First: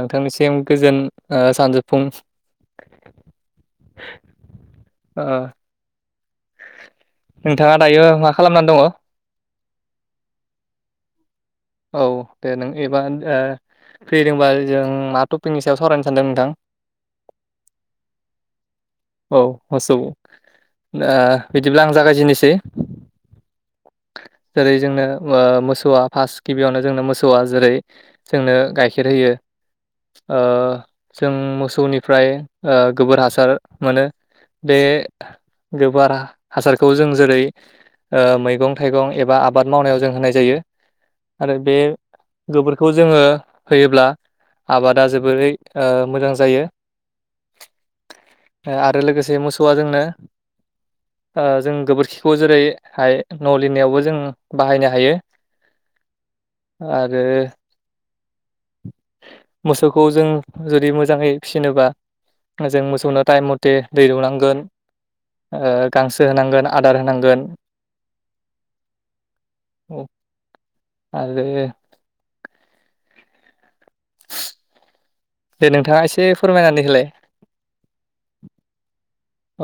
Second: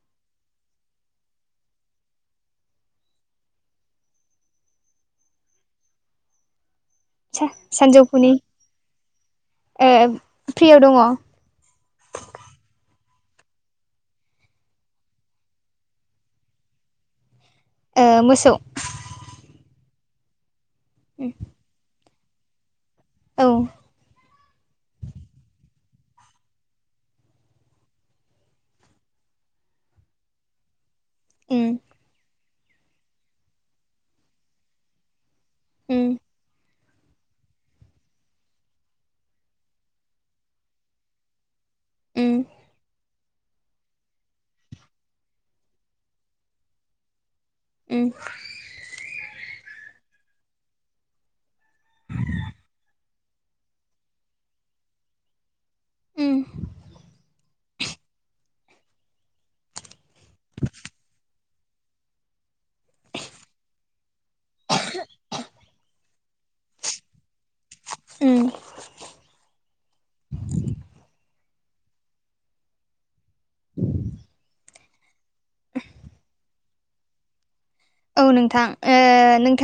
नोंथांनिसिम गोजोन सानजोफुं ओ नोंथाङा दायो मा खालामनानै दङ ए फ्रियाव दङ औ दे नों एबा फ्रिदोंबा जों मा टपिकनि सायाव सावरायनो सानदों नोंथां मोसौ औ मस बिदिब्ला आं जागायजेननोसै औ उम जेरै जोंनो मोसौआ फार्स्ट गिबियावनो जोंनो मोसौआ जेरै जोंनो गाइखेर होयो जों उम मोसौनिफ्राय गोबोर हासार मोनो बे उम गोबारा हासार खौ जों जेरै मैगं थाइगं एबा आबाद मावनायाव जों होनाय जायो आरो बे गोबोरखौ जोङो होयोब्ला आबादा जोबोरै मोजां जायो उ ओ आरो लोगोसे मोसौआ जोंनो। जों गोबोरखिखौ जेरैाय न' लिरनायावबो जों बाहायनो हायो उम आरो मोसौखौ जों जुदि मोजाङै फिसिनोबा जों मोसौनो टाइम मथे दै दौनांगोन गांसो गोसो होनांगोन आदार होनांगोन उम आरो उ दे नोंथाङा एसे फोरमायनानै होलाय औ नोंथां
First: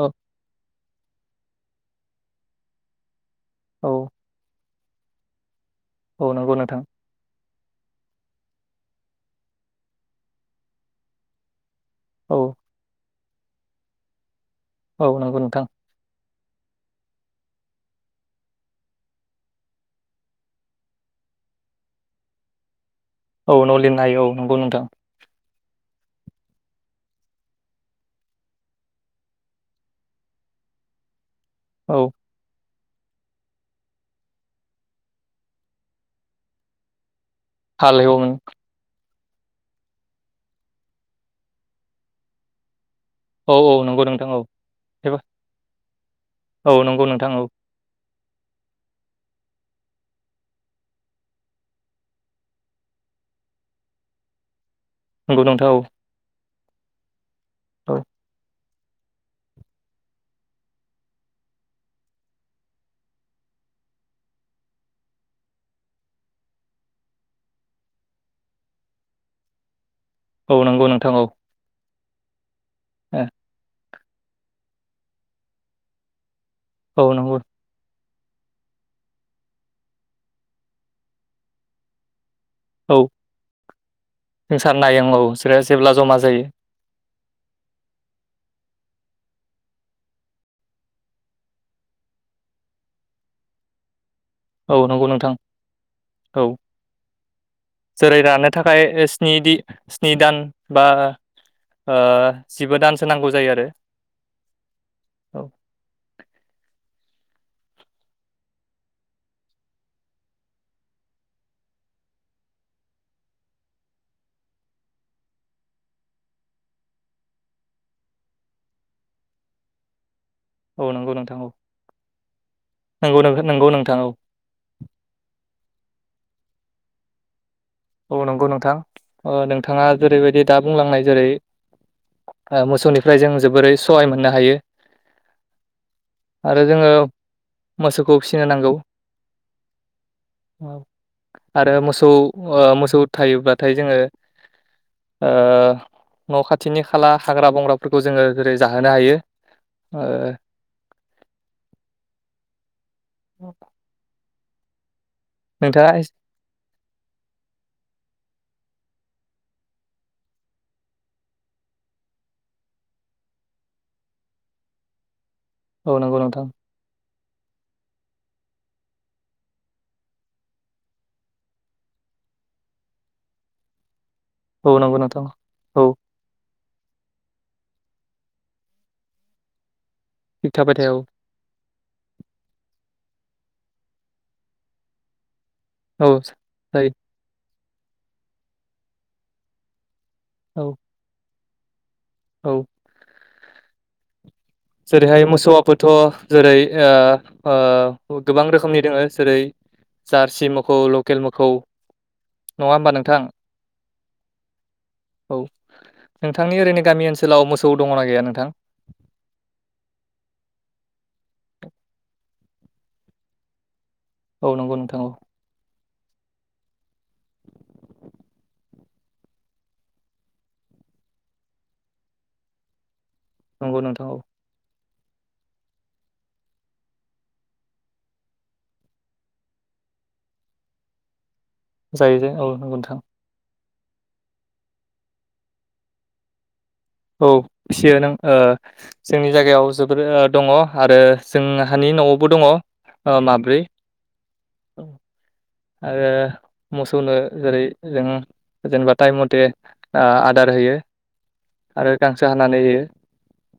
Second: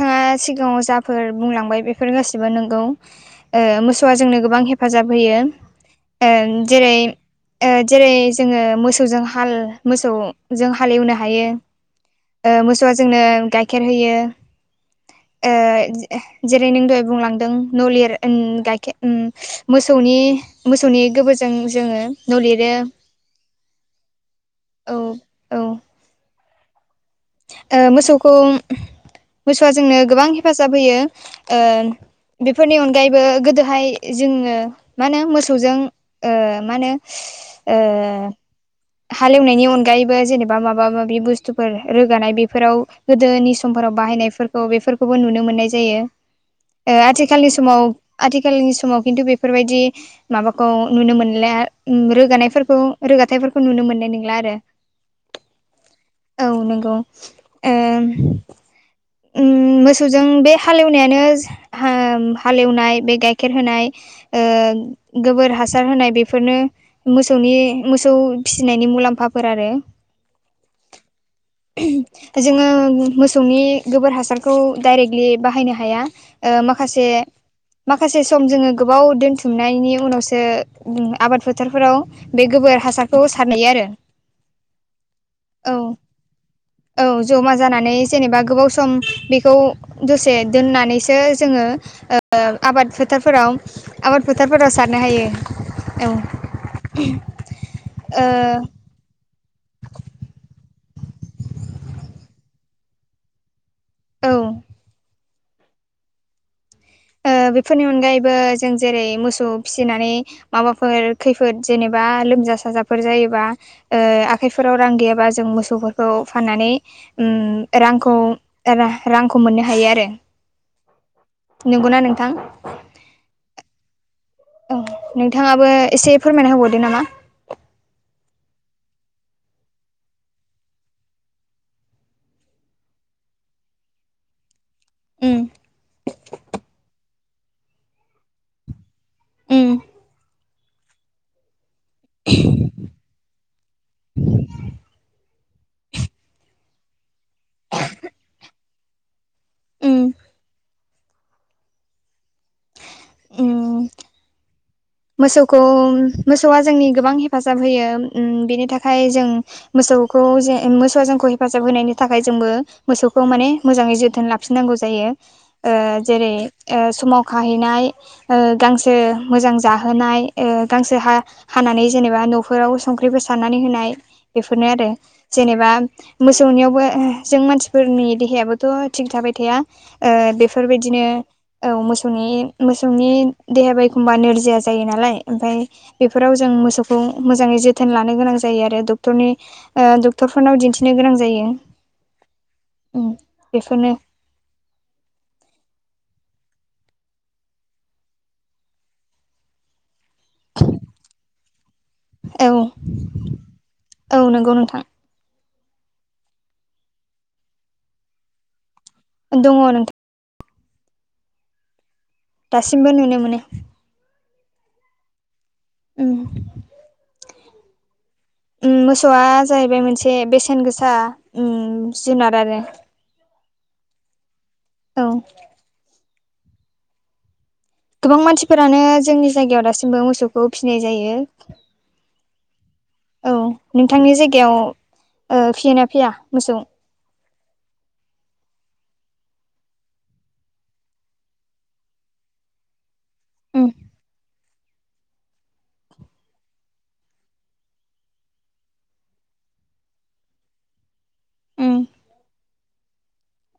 औ सिगाङाव जाफोर बुंलांबाय बेफोर गासिबो नंगौ [inaudible] मोसौआ जोंनो गोबां हेफाजाब औ होयो नंगौ नोंथां जेरै जेरै जोङो मोसौजों हाल मोसौजों हालेवनो हायो औ मोसौआ जोंनो गाइखेर होयो औ नंगौ नोंथां जेरै नों दहाय बुंलांदों नलिर गाइखेर मोसौनि मोसौनि गोबोरजों जोङो न' लिरो औ न' लिरनो हायो औ नंगौ नोंथां औ औ मोसौखौ मोसौआ जोंनो गोबां हेफाजाब होयो औ बेफोरनि अनगायैबो गोदोहाय जोङो मा होनो मोसौजों म होनो ओ हाल हमोन हालेवनायनि अनगायैबो जेनेबा माबा माबि बुस्थुफोर रोगानाय बेफोराव गोदोनि औ औ समफोराव नंगौ नोंथां बाहायनायफोरखौ औ बेफोरखौबो नुनो मोननाय जायो औ नंगौ नोंथां औ आथिखालनि समाव आथिखालनि समाव खिन्थु बेफोरबायदि माबाखौ नुनो मोनला रोगानायफोरखौ रोगाथायाइफोरखौ नुनो मोननाय नंला आरो नंगौ नंथाव औ नंगौ मोसौजों बे हालेवनायानो हालेवनाय बे गाइखेर होनाय गोबोर हासार होनाय बेफोरनो मोसौनि मोसौ फिसिनायनि मुलाम्फाफोर आरो औ नंगौ नोंथां औ जोङो ए मोसौनि गोबोर हासारखौ डाइरेक्टलि बाहायनो हाया औ माखासे नंगौ माखासे सम जोङो गोबाव दोनथुमनायनि उनावसो आबाद डक्टरफोराव बे गोबोर औ हासारखौ सारनाययो आरो जों सार नायं औ बिसोरो औ जेब्ला जमा जायो औ ज'मा जानानै जेनेबा गोबाव सम सम बेखौ दसे दोननानैसो जोङो ओ आबाद फोथारफोराव आबाद फोथारफोराव औ सारनो नंगौ नोंथां हायो औ जेरै रानो थाखाय स्नि दि स्नि दान बा ओ जिबा दानसो नांगौ जायो आरो औ औ ओ बेफोरनि अनगायैबो जों जेरै मोसौ फिसिनानै माबाफोर खैफोद जेनेबा लोमजा साजाफोर जायोबा ए आखाइफोराव रां गैयाबा जों मोसौफोरखौ फाननानै उम रांखौ रांखौ मोननो हायो आरो औ नंगौ नोंथां औ नंगौना नोंथां? नोंगौ नोंहो नोंगौ नोंथां औ औ नोंथाङाबो एसे फोरमायना होबावदो नामा? औ नंगौ नोंथां ओ नोंथाङा जेरैबायदि दा बुंलांनाय जेरै मोसौनिफ्राय जों जोबोरै सहाय मोननो हायो उम आरो जोङो मोसौखौ फिसिनो नांगौ उम आरो मोसौ ओ मोसौ थायोब्लाथाय जोङो ओ न' खाथिनि खाला हाग्रा बंग्राफोरखौ जोङो जेरै जाहोनो हायो ओ उम [unintelligible] उम मोसौखौ नोंथाङा एस मोसौआ जोंनि गोबां हेफाजाब होयो उम बेनि थाखाय जों मोसौखौ जे उम मोसौआ जोंखौ हेफाजाब होनायनि थाखाय जोंबो मोसौखौ माने मोजाङै जोथोन ला -खिनांगौ जायो ओ औ नंगौ जेरै नोंथां ओ समाव खाहैनाय ओ गांसो मोजां जाहोनाय ओ गांसो हा हानानै जेनेबा न'फोराव संख्रिफोर सारनानै होनाय बेफोरनो औ आरो नंगौ नोंथां जेनेबा औ मोसौनियावबो जों मानसिफोरनि देहायाबोथ' थिग थाबाय थाया ओ थिग थाबाय थाया औ बेफोरबायदिनो औ मोसौनि मोसौनि देहायाबो एखमबा नोरजिया जायो नालाय ओमफ्राय औ बेफोराव जों जायो मोसौखौ मोजाङै जोथोन लानो गोनां जायो आरो डक्टरनि ओ डक्टरफोरनाव औ दिन्थिनो गोनां जायो औ उम बेफोरनो जेरैहाय मोसौआबोथ' जेरै ओ ओ गोबां रोखोमनि दोङो जेरै जारसि मोखौ लकेल मोखौ औ नङा होमबा नोंथां औ नंगौ नोंथां औ नोंथांनि ओरैनो गामि ओनसोलाव मोसौ दङना गैया नोंथां? दङ' नोंथां दासिमबो नुनो मोनो औ नंगौ नोंथां औ उम मोसौआ जाहैबाय मोनसे बेसेन गोसा उम जुनार आरो नंगौ नोंथां औ औ गोबां मानसिफोरानो जोंनि जायगायाव दासिमबो मोसौखौ फिसिनाय जायो जायोजे औ नंगौ नोंथां औ नोंथांनि जायगायाव ओ फियोना फैया मोसौ औ फिसियो नों ओ जोंनि जायगायाव जोबोर ओ दङ आरो जोंहानि न'आवबो दङ' ओ माब्रै उम आरो मोसौनो जेरै जों। जेनेबा टाइम मथे ओ आदार होयो। उम आरो गांसो हानानै होयो।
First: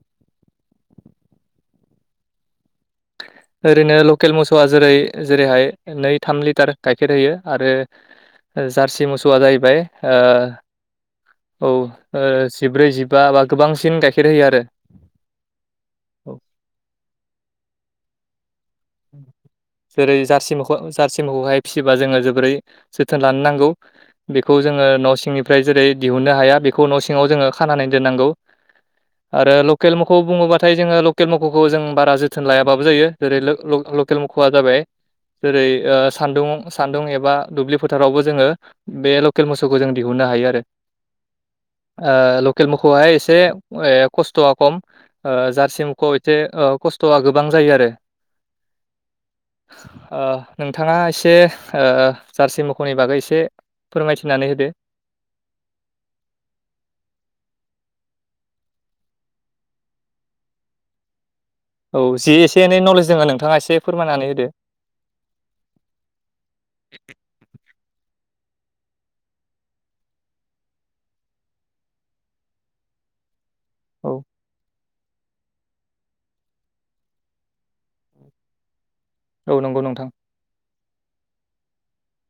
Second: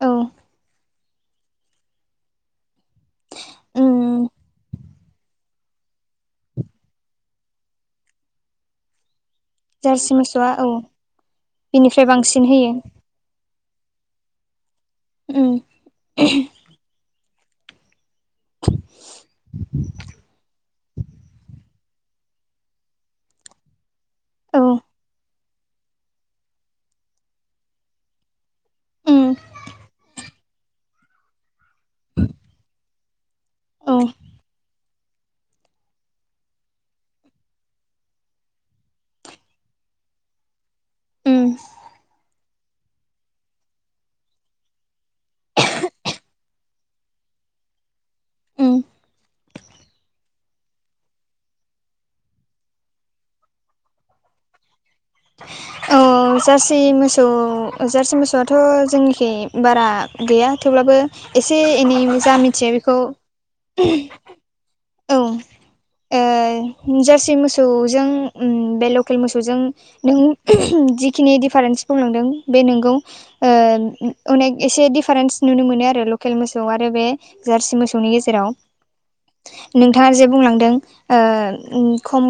औ। ओरैनो उम लकेल मोसौआ जेरै जेरैहाय। नै थाम लिटार गाइखेर होयो आरो जारसि मोसौआ जाय फ्राय जारसि ओ मोसौआ औ औ बिनिफ्राय ओ बांसिन होयो जिब्रै जिबा बा गोबांसिन गाइखेर होयो आरो। उम। औ जेरै जारसि मख जारसि मखौहाय फिसिबा जोङो जोबोरै जोथोन लानो नांगौ बेखौ औ जोङो न' सिंनि। फ्राय जेरै दिहुननो हाया बेखौ न' सिङाव जोङो खानानै दोननांगौ। उम आरो लकेल मोखौ बुङोबाथाय। जोङो लकेल मोखौखौ जों बारा जोथोन लायाबाबो जायो जेरै लोक औ ल लकेल मोख'वआ जाबाय। जेरै ओ सान्दुं सान्दुं एबा दुब्लि फोथारावबो जोङो। बे लकेल मोसौखौ जों दिहुननो हायो आरो उम ओ लक खेल मोखौआहाय एसे ए खस्थ'आ खम। ओ जारसि मुखौ एथे ओ खस्थ'आ गोबां जायो आरो। उम ओ नोंथाङा एसे ओ जार्सि मोखौनि बागै एसे। फोरमायथिनानै होदो। औ। औ जारसि मोसौ जारसि मोसौआथ' जोंनिखि बारा गैया थेवब्लाबो। एसे औ एनै जि जा एसे मिथिया एनै बेखौ। नलेज दोङो नोंथाङा एसे फोरमायनानै होदो औ ओ जार्सि मोसौजों बे लकेल मोसौजों। नों जिखिनि दिफारेन्सखौ नुदों बे नोंगौ। ओ औ अनेक एसे दिफारेन्स। नुनो मोनो आरो लकेल मोसौ आरो बे जार्सि मोसौनि गेजेराव। औ नंगौ नोंथां नोंथाङा जे बुंलांदों। ओ उम खम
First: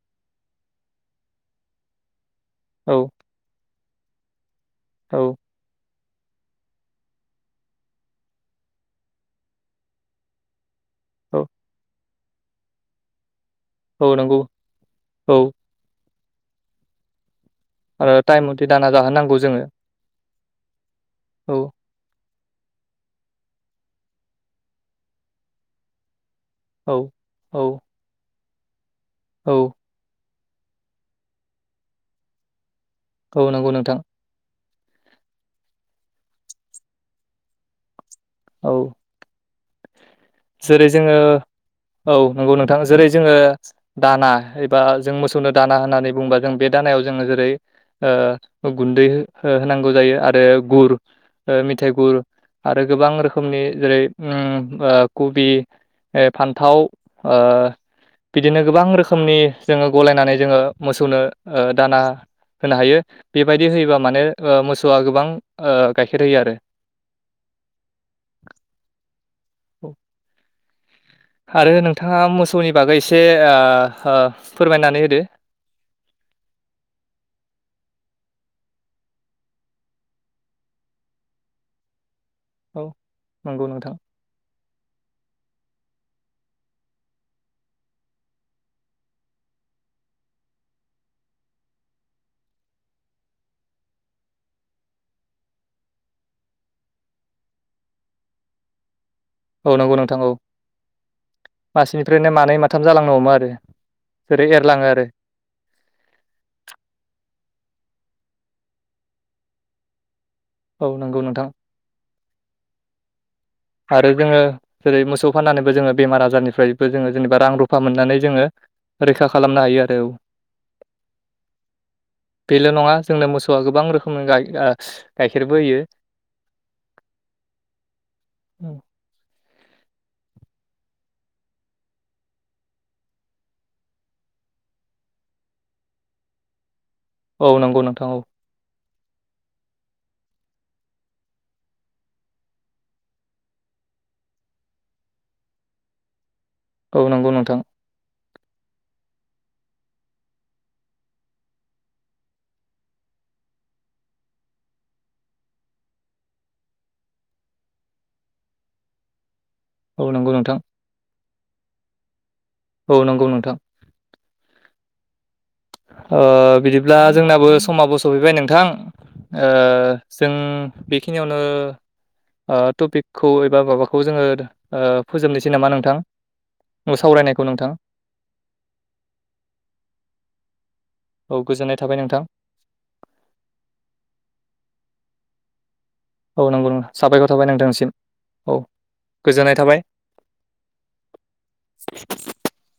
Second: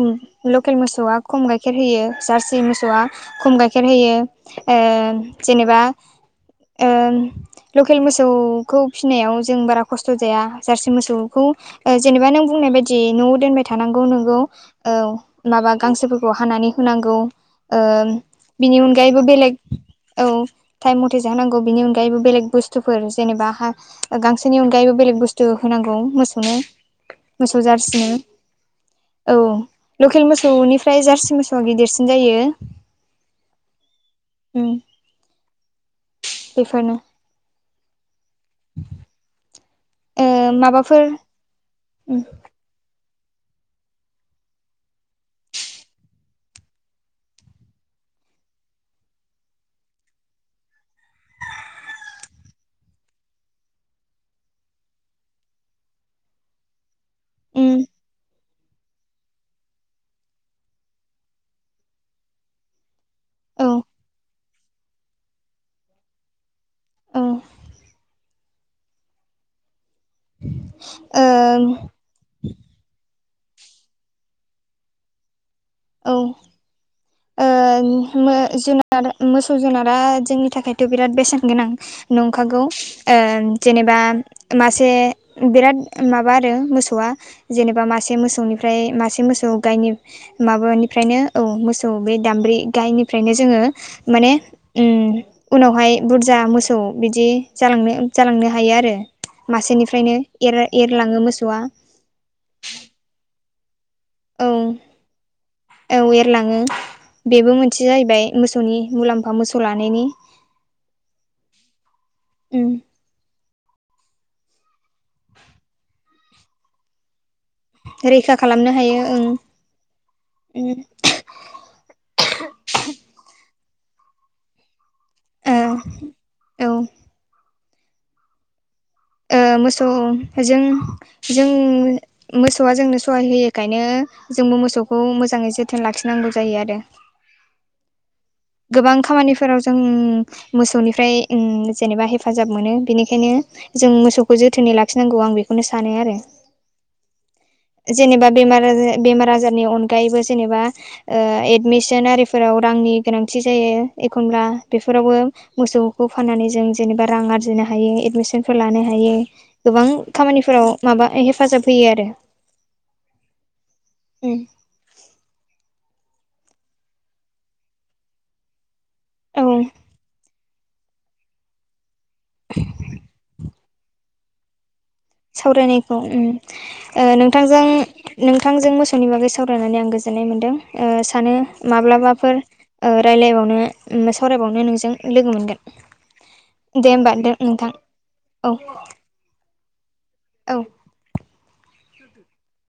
लकेल मोसौआ खम गाइखेर होयो जार्सि औ मोसौआ। खम गाइखेर होयो ओ औ जेनेबा। ओम लकेल मोसौ खौ फिसिनायाव जों बारा खस्थ' जाया। जारसि मोसौखौ औ ओ जेनेबा नों बुंनाय बायदि न'आव दोनबाय। थानांगौ औ नोंगौ नंगौ औ माबा गांसोफोरखौ हानानै होनांगौ। ओम आरो टाइम मथे बिनि दाना अनगायैबो जाहोनांगौ बेलेग जोङो औ थाइम मथे औ जाहोनांगौ बिनि अनग गायैबो बेलेग बुस्थुफोर जेनेबा हा गांसोनि अनगायैबो बेलेग बुस्थु होनांगौ मोसौनो। औ मोसौ औ जारसिनो औ लकेल मोसौनिफ्राय जारसि मोसौ। स' गिदिरसिन जायो। औ नंगौ नोंथां। उम बेफोरनो। औ। ओ जेरै माबाफोर जोङो औ उम नंगौ नोंथां जेरै जोङो। दाना एबा जों मोसौनो दाना होननानै बुङबा जों बे दानायाव जोङो जेरै। ओ गुन्दै हो होनांगौ जायो आरो गुर। ओ मिथाइ गुर आरो गोबां रोखोमनि जेरै उम ओ। कुबि ओ फान्थाव ओ उम बिदिनो गोबां रोखोमनि। जोङो गलायनानै जोङो मोसौनो ओ दाना होनो हायो। बेबायदि औ होयोबा माने ओ मोसौआ गोबां ओ गाइखेर होयो आरो। औ औ। [inaudible] आरो नोंथाङा मोसौनि बागै एसे ओ ओ फोरमायनानै होदो। औ। ओ जुनार मोसौ जुनारा जोंनि थाखायथ' बिराद बेसेन गोनां नंखागौ औ नंगौ नोंथां जेनेबा मासे बिराद माबा आरो मोसौआ जेनेबा मासे मोसौनिफ्राय मासे मोसौ गायनि माबानिफ्रायनो औ मोसौ बे दामब्रि गायनिफ्रायनो जोङो माने उनावहाय बुरजा मोसौ बिदि जालांनो जालांनो हायो आरो औ नंगौ मासेनिफ्रायनो एरलाङो मोसौआ बिनिफ्रायनो मानै माथाम जालांनो हमो आरो औ जेरै एरलाङो आरो औ एरलाङो बेबो मोनसे जाहैबाय मोसौनि मुलाम्फा मोसौ लानायनि औ नंगौ नोंथां। उम आरो जोङो जेरै मोसौ फाननानैबो जोङो बेमार आजारनिफ्रायबो जोङो जेनेबा रां रुफ फा मोननानै रैखा जोङो खालामनो हायो रैखा ओं खालामनो हायो आरो औ। बेल' नङा जोंनो मोसौआ गोबां रोखोमनि गाय औ गाइखेरबो होयो औ औ मोसौ जों जों मोसौआ जोंनो सहाय होयखायनो जोंबो मोसौखौ मोजाङै जोथोन लाखिनांगौ जायो आरो। औ नंगौ नोंथां औ गोबां खामानिफोराव जों मोसौनिफ्राय जेनेबा हेफाजाब मोनो बेनिखायनो जों मोसौखौ जोथोनै लाखिनांगौ आं बेखौनो सानो आरो। औ नंगौ नोंथां। जेनेबा बेमार आजार बेमार आजारनि अनगायैबो जेनेबा एडमिसन आरिफोराव रांनि गोनांथि जायो एखनब्ला बेफोरावबो मोसौखौ फाननानै जों जेनेबा रां आरजिनो हायो एडमिसनफोर लानो हायो। गोबां औ नंगौ नोंथां खामानिफोराव माबा हेफाजाब होयो आरो। औ नंगौ नोंथां। उम बिदिब्ला जोंनाबो समाबो सफैबाय नोंथां औ जों बेखिनियावनो टपिकखौ एबा माबाखौ जोङो फोजोबनोसै नामा नोंथां सावरायनायखौ उम सावरायनायखौ नोंथांजों नोंथां नोंथांजों मोसौनि बागै सावरायनानै आं गोजोननाय मोन्दों सानो औ गोजोननाय थाबाय नोंथां माब्लाबाफोर रायज्लायबावनो सावरायबावनो नोंजों लोगो मोनगोन। औ नंगौ दे नोंथां होमबा साबायखर थाबाय नोंथां नोंथांसिम औ गोजोननाय थाबाय। औ